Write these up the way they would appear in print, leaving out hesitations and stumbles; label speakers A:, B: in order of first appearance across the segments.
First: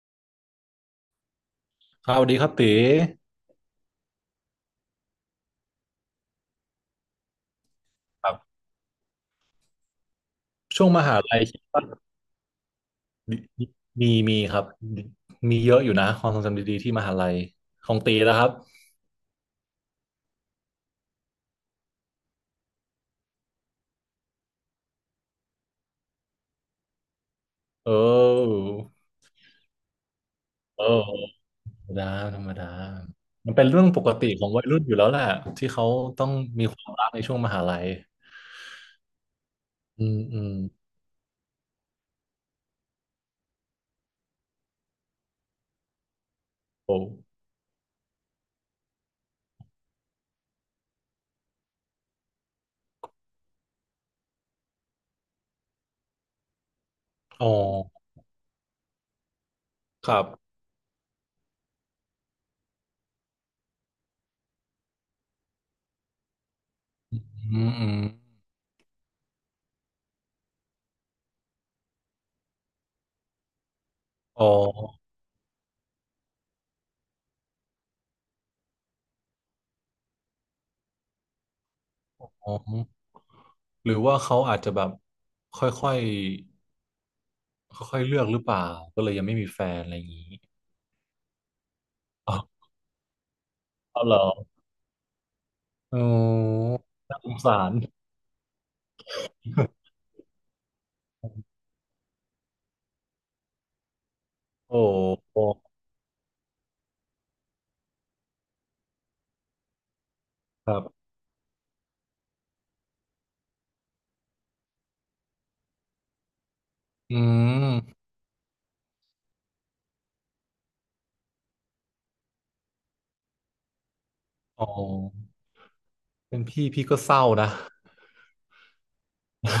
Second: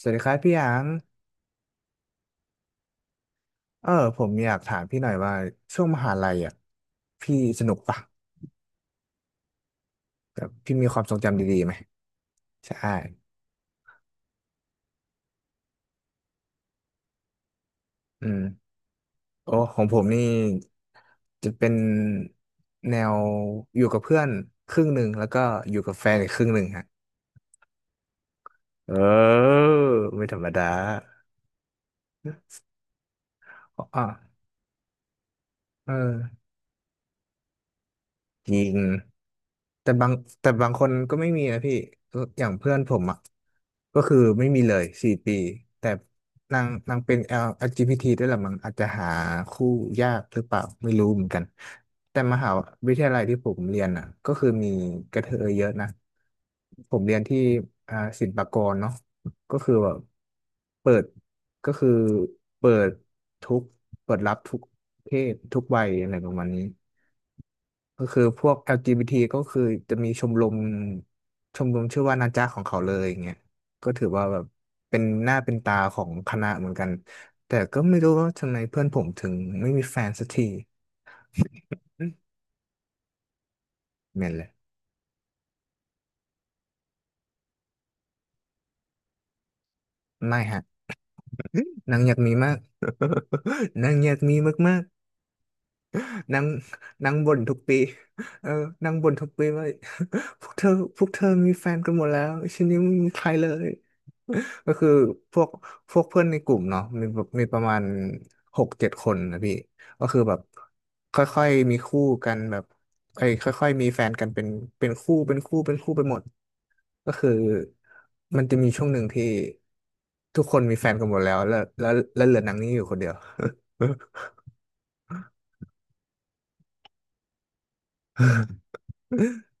A: สวัสดีครับพี่หยาง
B: ครับสวัสดีครับตี
A: เออผมอยากถามพี่หน่อยว่าช่วงมหาลัยอ่ะพี่สนุกปะ
B: ครับ
A: แบบพี่
B: ช่
A: มี
B: วง
A: ค
B: ม
A: วามทร
B: หา
A: ง
B: ลั
A: จำ
B: ย
A: ดี
B: คิด
A: ๆไหม
B: ว่า
A: ใช่
B: มีครับมีเยอะอยู่นะความทรงจำดีๆที่มหาลัยของตี
A: อื
B: นะครับ
A: มโอ้ของผมนี่จะเป็นแนวอยู่กับเพื่อนครึ่งหนึ่งแล้วก็อยู่กับแฟนอีกครึ่งหนึ่งฮะ
B: เออ
A: เออไม่ธรรมดา
B: เออธรรมดาธรรมดามันเป็นเรื่อง
A: อ๋
B: ป
A: อ
B: กติของวัยรุ่นอยู่แล้วแหละที่เขา
A: เออ
B: ต้องมีความรักในช่วงมหาลัย
A: จริง แต่
B: อื
A: บาง
B: มอื
A: แต่
B: ม
A: บางคนก็ไม่มีนะพี่อย่างเพื่อนผมอ่ะก็คือไม่มีเลยสี่ปีแต่นางนา
B: โอ้
A: งเป็น LGBT ด้วยแหละมั้งอาจจะหาคู่ยากหรือเปล่าไม่รู้เหมือนกันแต่มหาวิทยาลัยที่ผมเรียนอ่ะก็คือมีกระเทยเยอะนะผมเรียนที่
B: อ๋อ
A: อ่าศิลปากรเนาะก็คือแบบ
B: ครับ
A: เปิดก็คือเปิดทุกเปิดรับทุกเพศทุกวัยอะไรประมาณนี้
B: อืมอืม
A: ก็คือพวก LGBT ก็คือจะมีชมรมชื่อว่านาจาของเขาเลยอย่างเงี้ยก็ถือว่าแบ
B: อ๋
A: บเป็
B: อ
A: นหน้าเป็นตาของคณะเหมือนกันแต่ก็ไม่รู้ว่าทำไมเพื่อนผมถึงไม่มีแฟนสักทีอืม
B: อ๋อหรือว่า
A: เหม็น
B: เขา
A: เลย
B: อาจจะแบบค่อยๆค่อยๆเลือกหรือเปล่าก็เลยยังไม่มีแฟนอะไรอย่างนี้
A: ไม่ฮะนางอยากมี
B: อ๋อ
A: มาก นาง
B: เอา
A: อ
B: เห
A: ยา
B: ร
A: ก
B: อ
A: มีมากๆ
B: โอ้
A: นั่งนั่ง
B: น่าส
A: บ่
B: ง
A: นทุก
B: สาร
A: ปีเออนั่งบ่นทุกปีว่า พวกเธอพวกเธอมีแฟ นกันหมดแล้วฉันยังไม่มีใครเลย ก็
B: โอ้
A: คือพ
B: โอ้
A: วกพวกเพื่อนในกลุ่มเนาะมีแบบมีประมาณหกเจ็ดคนนะพี่ ก็คือแบบ
B: ครับ
A: ค่อยๆมีคู่กันแบบไอ้ยค่อยๆมีแฟนกันเป็นคู่เป็นคู่เป็นคู่ไปหมดก็
B: อื
A: คือ
B: ม
A: มันจะมีช่วงหนึ่งที่ทุกคนมีแฟนกันหมดแล้วเหลือนางนี้อยู่คนเดียว
B: โอ้เป็นพี่ พี่ก็เศร้านะ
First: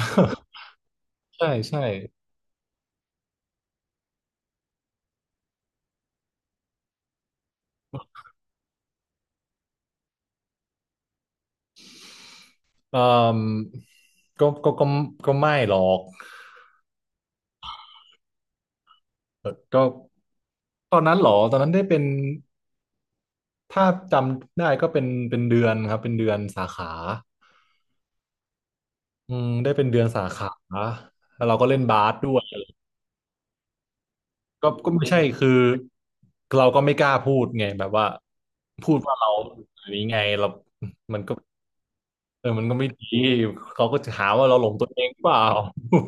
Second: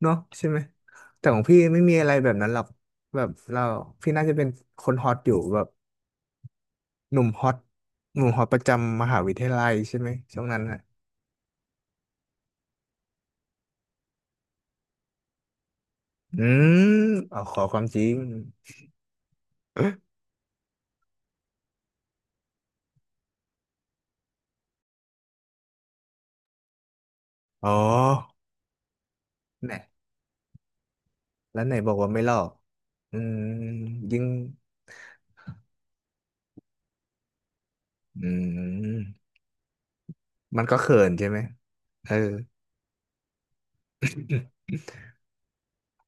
A: เนาะใช่ ไหมแต่ของ
B: ใช่
A: พี่
B: ใช่
A: ไม่มีอะไรแบบนั้นหรอกแบบเราพี่น่าจะเป็นคนฮอตอยู่แบบหนุ่มฮอตหนุ่มฮอตประจำมหาวิทยาลัยใช่ไหมช่วงนั้นอ่ะ
B: เอ่อก็ก็ไม่หรอก
A: อืมเอาขอความจริง
B: ก็ตอนนั้นเหรอ ตอนนั้นได้เป็น ถ้าจำได้ก็เป็นเดือนครับเป็นเดือนสาขา
A: อ๋อ
B: อืมได้
A: แน่
B: เป็นเดือนสาขา แล้วเรา
A: แล้ว
B: ก็
A: ไหน
B: เล่น
A: บอก
B: บา
A: ว่า
B: ส
A: ไม่ห
B: ด้
A: ลอ
B: วย
A: กอืมยิ่ง
B: ก็ไม่ใช่คือเราก็ไม่กล้าพูดไงแบบว่า
A: อื
B: พูดว่า
A: ม
B: เราอย่างนี้ไงเรา
A: มันก็เขิน
B: มัน
A: ใช่
B: ก็
A: ไหมเออ
B: เออมันก็ไม่ดีเขาก็จะหาว่าเราหลงตัวเองเปล่า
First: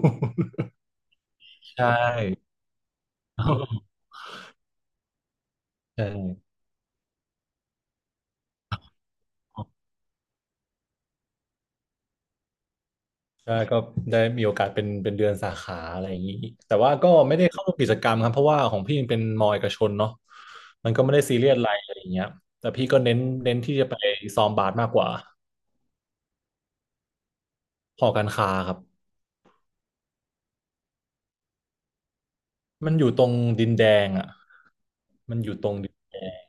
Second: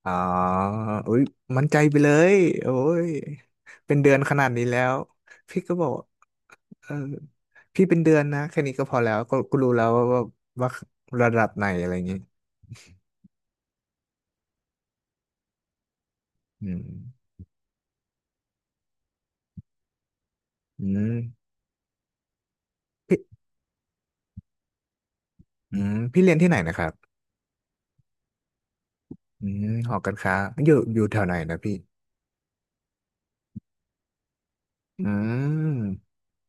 A: อ๋อ อุ้ยมั่นใจ
B: ใช่
A: ไปเลยโอ้ยเป็นเดือนขนาดนี้แล้วพี่ก็บอก
B: ใช่
A: เออพี่เป็นเดือนนะแค่นี้ก็พอแล้วก็ก็รู้แล้วว่าระดับไหนอะไรอย่างงี้
B: ใช่ก็ได้มีโอกาสเป็นเดือนสาขาอะไรอย่างนี้
A: อื
B: แต่
A: ม
B: ว่าก็ไม่ได้เข้ากิจกรรมครับเพราะว่าของพี่มันเป็นมอเอกชนเนาะ
A: อื
B: มันก็ไม่
A: ม
B: ได้ซีเรียสอะไรอะไรอย่างเงี้ยแต่พี่ก็เน้
A: พี่
B: นเน้นที่จะไปซ้อมบาสมากกว่า
A: อืมพี่เรียนที่ไหนนะครับ
B: หอการค้าครับ
A: อืมหอการค้าอยู่แถวไหนนะพี่
B: มันอยู่ตรงดินแดงอ่ะ
A: อื
B: มันอยู่ตรงดิน
A: ม
B: แดง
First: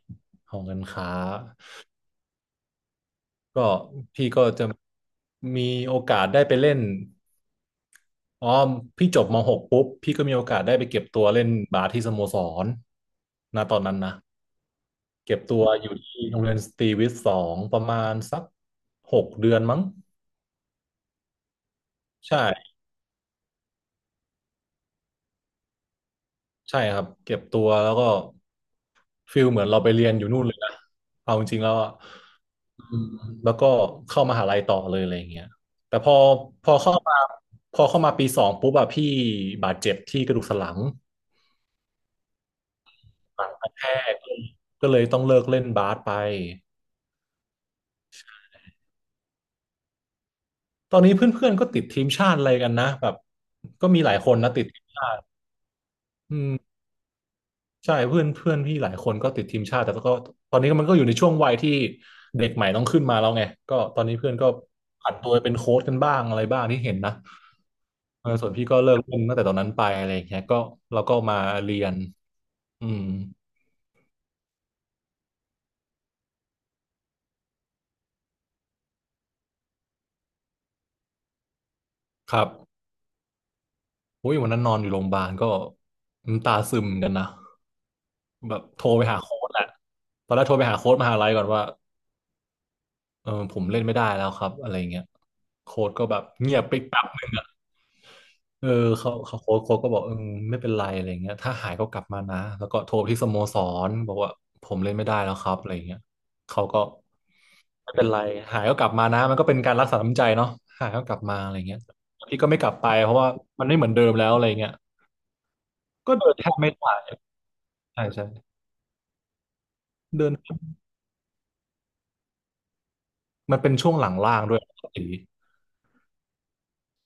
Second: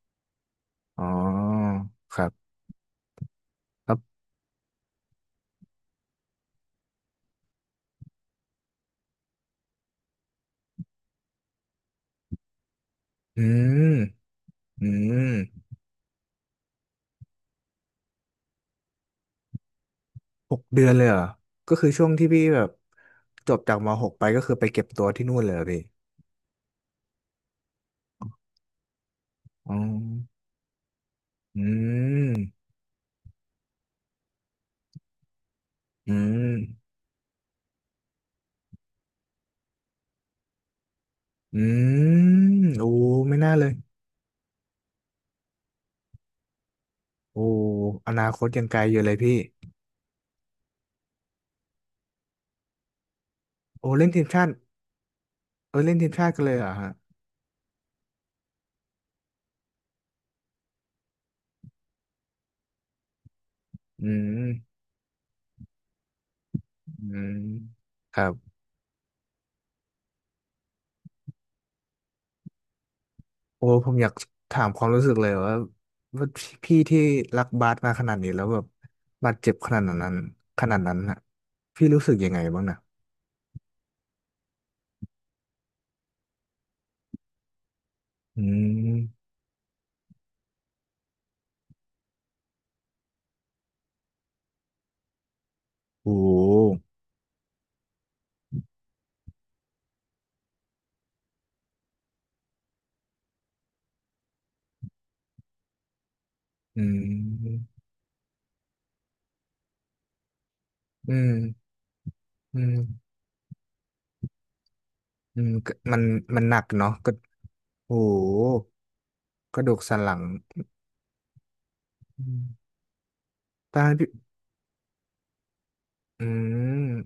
B: ของการ
A: อ๋อ
B: ค้า
A: ครับ
B: ก็
A: ครับ
B: พี่ก็จะมีโอกาสได้ไปเล่นอ๋อพี่จบมหกปุ๊บพี่ก็มีโอกาสได้ไปเก็บตัวเล่นบาสที่สโมสร
A: อื
B: นะตอนนั้
A: ม
B: นนะ
A: อืม
B: เก็บตัวอยู่ที่โรงเรียนสตรีวิทย์สองประมาณสัก6 เดือนมั้ง
A: หกเดือนเลยเหรอก็คือช่วงที่พี่แบบ
B: ใช่
A: จบจากมหกไปก็คือไปเก็บตัวที่นู่นเลยเหรอพี่
B: ใช่ครับเก็บตัวแล้วก็ฟิลเหมือน
A: อ๋อ
B: เราไปเรียนอยู่นู่นเลยนะเอาจริ
A: อื
B: งๆแล้วอะ
A: ม
B: อืมแล้วก็เข้ามหาลัยต่อเลยอะไรอย่างเงี้ยแต่พ
A: อื
B: อ
A: ม
B: พอเข้ามาพอเข้ามาปีสองปุ๊บอะพี่บาดเจ็บที่กระดูกสันหลัง
A: อืมโอ้ไม่
B: หลั
A: น่า
B: ง
A: เล
B: ก
A: ย
B: ระแทกก็เลยต้องเลิกเล่นบาสไป
A: โอ้อนาคตยังไกลอยู่เลยพี่
B: ตอนนี้เพื่อนๆก็ติดทีมชาติอะไรกันนะแบบก็
A: โอ้
B: มี
A: เล่
B: ห
A: น
B: ลาย
A: ทีม
B: คน
A: ชา
B: นะ
A: ติ
B: ติดทีมชาติ
A: เออเล่นทีมชาติ
B: อื
A: กันเลยเหรอ
B: ม
A: ฮะ
B: ใช่เพื่อนเพื่อนพี่หลายคนก็ติดทีมชาติแต่ก็ตอนนี้มันก็อยู่ในช่วงวัยที่เด็กใหม่ต้องขึ้นมาแล้วไงก็ตอน
A: อื
B: นี้เพื่อนก็
A: ม
B: ผันตัวไปเป็นโค้ชกันบ้างอะไรบ้างที่เห็น
A: อื
B: นะ
A: มครั
B: เออ
A: บ
B: ส่วนพี่ก็เลิกเล่นตั้งแต่ตอนนั้นไปอะไรอย่างเงี้ยก็เราก็มาเรียนอืม
A: โอ้ผมอยากถามความรู้สึกเลยว่าพี่ที่รักบาสมาขนาดนี้แล้วแบบบาดเจ็บขนาดนั้นน่ะพี่รู้สึกยัง
B: ค
A: ไง
B: รับ
A: บ้างนะ
B: โอ้ยวันนั้นนอนอยู่โรงพยาบาลก็น้ำตาซึมเหมือนกันนะ
A: อื
B: แบบโทรไปหา
A: ม
B: โค้ชแหละตอนแรกโทรไปหาโค้ชมหาลัยก่อนว่าเออผมเล่นไม่ได้แล้วครับอะไรเงี้ยโค้ชก็
A: โอ
B: แบบเงียบ
A: ้
B: ไป เออเขาเขาโค้ชก็บอกเออไม่เป็นไรอะไรเงี้ยถ้าหายก็กลับมานะแล้วก็โทรไปที่สโมสรบอกว่าผมเล่นไม่ได้แล้วครับอะไรเงี้ยเขาก็
A: อืม
B: ไม่เป็นไรหายก็กลับมานะมันก็เป็นการรักษาน้ำใจเนาะหายก็ก
A: อื
B: ลับ
A: ม
B: มาอะไรเงี้ยพี่ก็
A: อื
B: ไม่กลั
A: ม
B: บไปเพราะว่ามันไม่เหมือนเดิมแล้วอะไรเงี้ย
A: อืมก็มัน
B: ก็เดิน
A: มัน
B: แท
A: ห
B: บ
A: นัก
B: ไม่
A: เนาะ
B: ได้
A: ก็ โอ้
B: ใช่
A: โห
B: ใช่
A: กระดูกสันหลัง
B: เดิน
A: อืม
B: มันเป็น
A: ถ้า
B: ช่วงห
A: พี่
B: ลังล่างด้วยครับสี
A: อืม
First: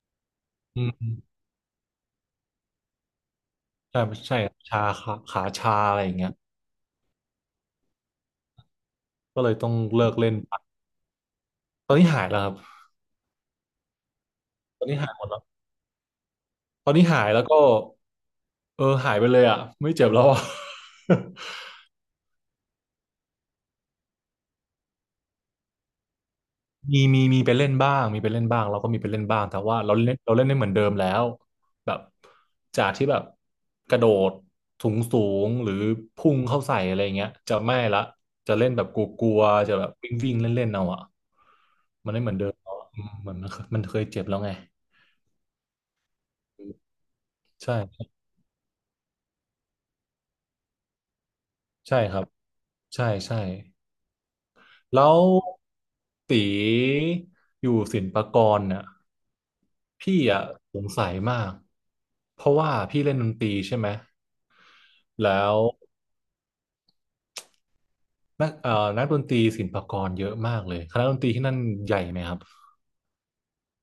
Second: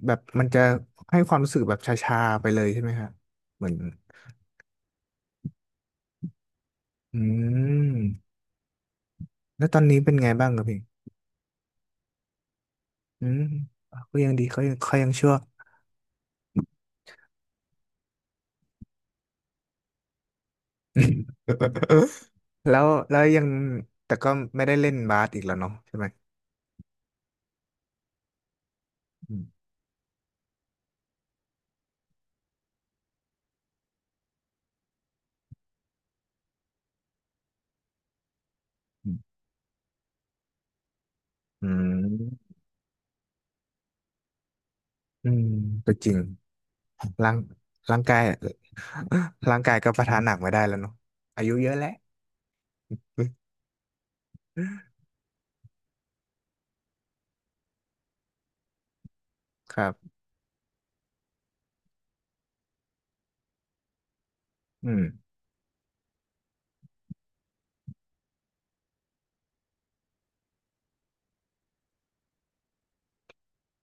A: แบบมันจะ
B: อื
A: ให้ควา
B: ม
A: มรู้สึกแบบชาๆไปเลยใช่ไหมครับเหมือน
B: ใช่ใช่ชาขาชาอะไรอย่างเงี้ย
A: อืม
B: ก็เลย
A: แล้
B: ต้
A: ว
B: อง
A: ตอนนี้
B: เลิ
A: เป็
B: ก
A: นไง
B: เล่น
A: บ้าง
B: ไป
A: ครับพี่
B: ตอนนี้หายแล้วครับ
A: อืมก็ยังดีเขายัง
B: ตอน
A: เขา
B: นี้
A: ยั
B: หา
A: ง
B: ยหมด
A: ชั่ว
B: แล้ว ตอนนี้หายแล้วก็เออหายไปเลยอ่ะไม่เจ็บแล้วอ่ะ
A: แล้วแล้วยังแต่ก็ไม่ได้เล่นบาสอีกแล้วเนาะใช่ไหม
B: มีไปเล่นบ้างมีไปเล่นบ้างเราก็มีไปเล่นบ้า
A: อื
B: งแต่
A: ม
B: ว่าเราเล่นได้เหมือนเดิมแล้วแบบจากที่แบบกระโดดสูงสูงหรือพุ่งเข้าใส่อะไรเงี้ยจะไม่ละจะเล่นแบบก
A: อืม
B: ลัวๆจะแบบวิ่งวิ่งเล่นเล่นๆเอาอ่ะ
A: อื
B: มันไม่เหมือนเดิ
A: ม
B: มแล้วอะอืมเหมือนมันเคยเจ็บแล้วไง
A: อืมก็จริงร่าง
B: ใช่
A: ร่างกายร่างกายก็ประทานหนักไม่ได้แล้วเนาะอายุเยอะแล้ว
B: ใช่ครับใช่ใช่ แล้วตีอยู่ศิลปากรเนี่ย
A: ครับ
B: พี่อะสงสัยมากเพราะว่าพี่เล่นดนตรีใช่ไหม
A: อืม
B: แล้วนักนักดนตรีศิลปากรเยอะมากเลยคณะดนตรีที่นั่นใหญ่ไหมครับ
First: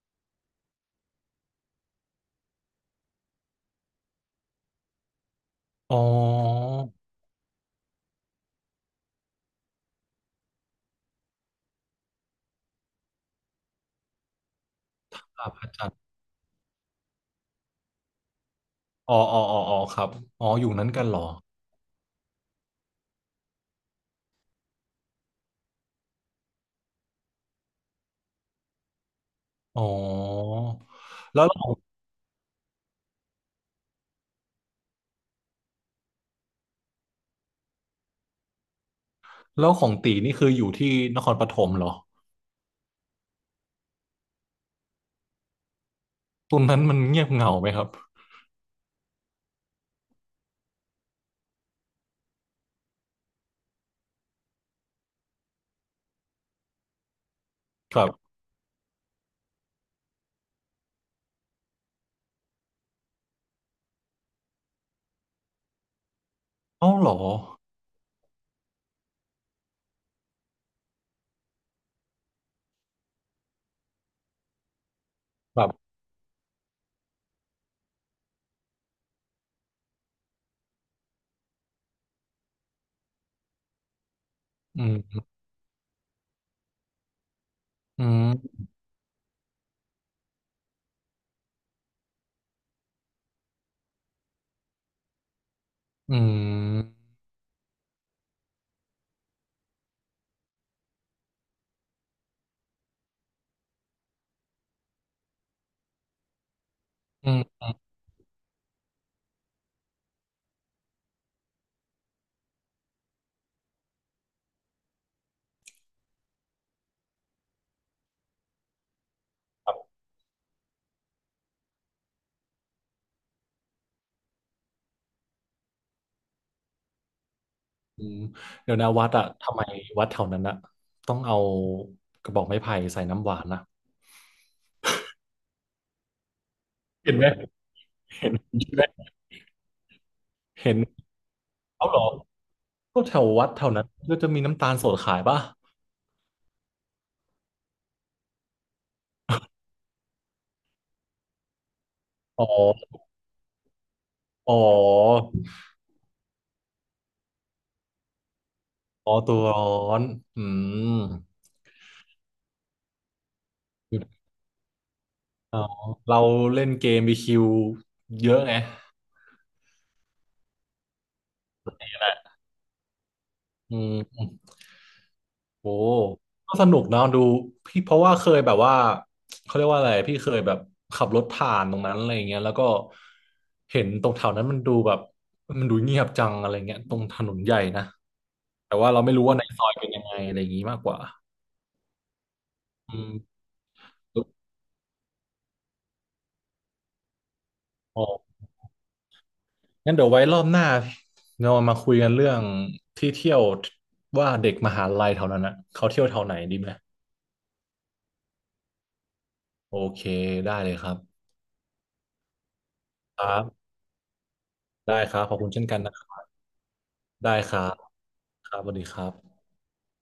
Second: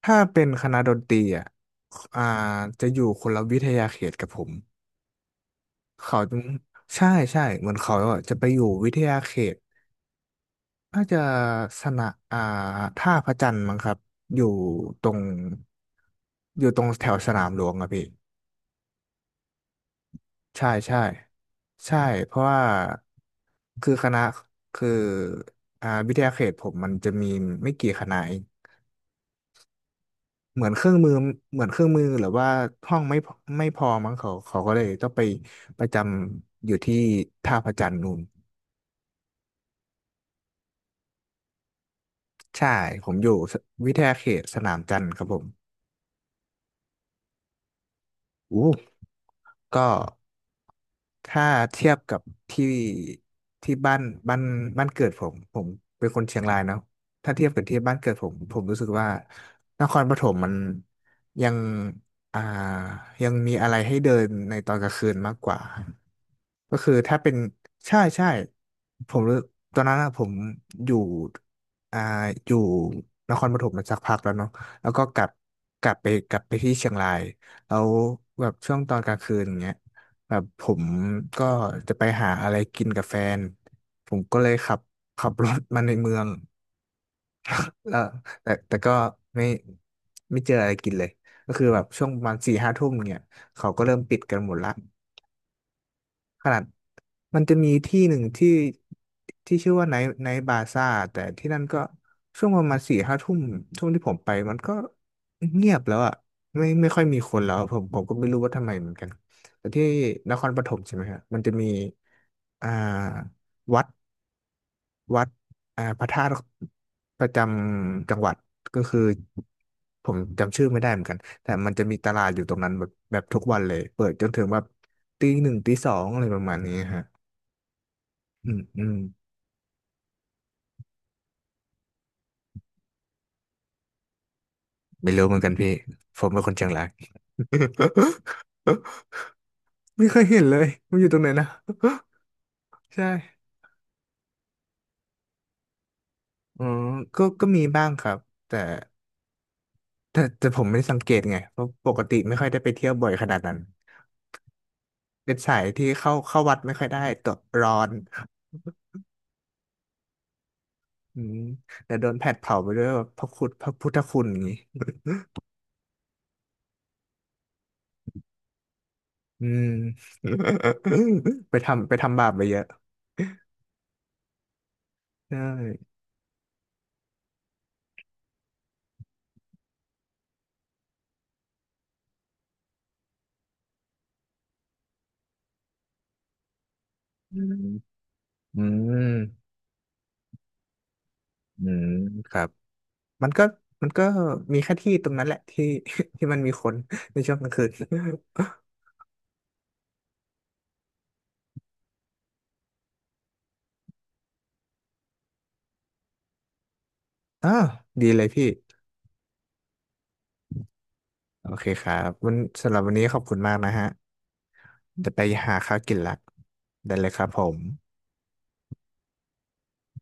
A: ถ้าเป็นคณะดนตรีอ่ะอ่าจะอยู่คนละวิทยาเขตกับผม
B: อ๋อ
A: เขาจะใช่ใช่เหมือนเขาอะจะไปอยู่วิทยาเขตน่าจะสนะอ่าท่าพระจันทร์มั้งครับอยู่ตรง
B: ครับอาจารย์
A: อยู่ตรงแถวสนามหลวงอะพี่
B: อ๋ออ๋ออ๋ออ๋อครับอ๋ออ
A: ใช่
B: ยู่นั้น
A: ใช่
B: กันเหรอ
A: ใช่เพราะว่าคือคณะคืออ่าวิทยาเขตผมมันจะมีไม่กี่คณะเอง
B: อ๋อ
A: เหมือนเครื่องมือ
B: แล้วข
A: เหมือ
B: อ
A: นเครื่
B: ง
A: องมือหรือว่าห้องไม่พอไม่พอมั้งเขาก็เลยต้องไปประจำอยู่ที่ท่าพระจันทร์นู่น
B: แล้วของตีนี่คืออยู่ที่นครปฐมเหรอ
A: ใช่ผมอยู่วิทยาเขตสนามจันทร์ครับผม
B: ตรงนั้นมันเงียบเหงาไหมครับ
A: อู้ก็ ถ้าเทียบกับที่ที่บ้านบ้านเกิดผมผมเป็นคนเชียงรายเนาะถ้าเทียบกับที่บ้าน
B: ครั
A: เกิดผม
B: บ
A: ผมรู้สึกว่านครปฐมมันยังอ่ายังมีอะไรให้เดินในตอนกลางคืนมากกว่าก็คื
B: เอ้า
A: อ
B: เหรอ
A: ถ้าเป็นใช่ใช่ผมรู้ตอนนั้นอะผมอยู่อ่าอยู่นครปฐมมาสักพักแล้วเนาะแล้วก็กลับ
B: แบบ
A: กลับไปที่เชียงรายแล้วแบบช่วงตอนกลางคืนอย่างเงี้ย แบบผมก็จะไปหาอะไรกินกับแฟน ผมก็เลยขับ
B: อืม
A: ขับรถมาในเมืองแล้
B: อื
A: ว
B: ม
A: แต่ก็ไม่ไม่เจออะไรกินเลยก็คือแบบช่วงประมาณสี่ห้าทุ่มเนี่ยเขาก็เริ่มปิดกันหมดละ
B: อื
A: ขนาด
B: ม
A: มันจะมีที่หนึ่งที่ที่ชื่อว่าไนท์บาซ่าแต่ที่นั่นก็ช่วงประมาณสี่ห้าทุ่มช่วงที่ผมไปมันก็เงียบแล้วอ่ะไม่ค่อยมี
B: อื
A: คนแล้ว
B: ม
A: ผมก็ไม่รู้ว่าทำไมเหมือนกันแต่ที่นครปฐมใช่ไหมครับมันจะมีอ่าวัดวัดอ่าพระธาตุประจำจังหวัดก็คือผมจำชื่อไม่ได้เหมือนกันแต่มันจะมีตลาดอยู่ตรงนั้นแบบแบบทุกวันเลยเปิดจนถึงแบบตีหนึ่งตีสองอะไรประมาณนี้ฮะ
B: อืม
A: อืม
B: เดี๋ยว
A: อื
B: นะ
A: ม
B: วัดอะทำไมวัดแถวนั้นอะต้องเอากระบอกไม้ไผ่ใส่น้ำหวานนะ
A: ไม่รู้เหมือนกันพี่ผมเป็นคนเชียงราย
B: เห็นไหมเห็นเห็นไหม
A: ไม่เคยเห็นเลย
B: เห็น
A: มันอยู่ตรงไหนนะ
B: เอาเหรอก็
A: ใช่
B: แถววัดแถวนั้นก็จะมีน้ำตาลสดขายป่ะ
A: อืมก็ก็มีบ้างครับแต่แต่ผมไม่สังเกตไงเพราะปกติไม่
B: อ๋
A: ค่อยได้ไปเที่ยว
B: อ
A: บ่อยขนาดนั้น
B: อ๋อ
A: เป็นสายที่เข้าวัดไม่ค่อยได้ตัวร้อน
B: อ๋อตัวร้อนอืม
A: อืมแต่โดนแผดเผาไปด้วยแบบพระคุณพระพุทธคุณอย่างนี้
B: อ๋อเราเล่นเกมบีคิวเยอะไง
A: อืม ไปทำบาปไปเยอะ
B: อืม
A: ใช่
B: โอ้ก็สนุกเนอะดูพี่เพราะว่าเคยแบบว่าเขาเรียกว่าอะไรพี่เคยแบบขับรถผ่านตรงนั้นอะไรอย่างเงี้ยแล้วก็เห็นตรงแถวนั้นมันดูแบบมันดูเงียบจังอะไรเงี้ยตรงถน
A: อื
B: นใหญ่
A: ม
B: นะ
A: อื
B: แต่ว่าเราไม่
A: ม
B: รู้ว่าในซอยเป็นยังไงอะไรอย่างงี้มากกว่า
A: อืมครับ
B: อืม
A: มันก็มันก็มีแค่ที่ตรงนั้นแหละที่ ที่มันมีคนในช่วงกลางคืน
B: อ๋องั้นเดี๋ยวไว้รอบหน้าเรามาคุยกันเรื่องที่เที่ยวว่าเด็กมหาลัยแถวนั้นนะเขาเที่ยวแถวไหนดีไหม
A: อ้าวดีเลยพี่
B: โอเคได้เลยครับ
A: โอเคครับวันสำหรับวันนี้ขอ
B: ค
A: บ
B: รั
A: คุณมาก
B: บ
A: นะฮะ
B: ได้
A: จะ
B: ค
A: ไป
B: รับขอบคุณ
A: หา
B: เช่น
A: ข้า
B: กั
A: ว
B: นนะ
A: กิน
B: ครั
A: ละ
B: บ
A: ได้เลยครับ
B: ได้
A: ผ
B: ค
A: ม
B: รับครับสวัสดีครับ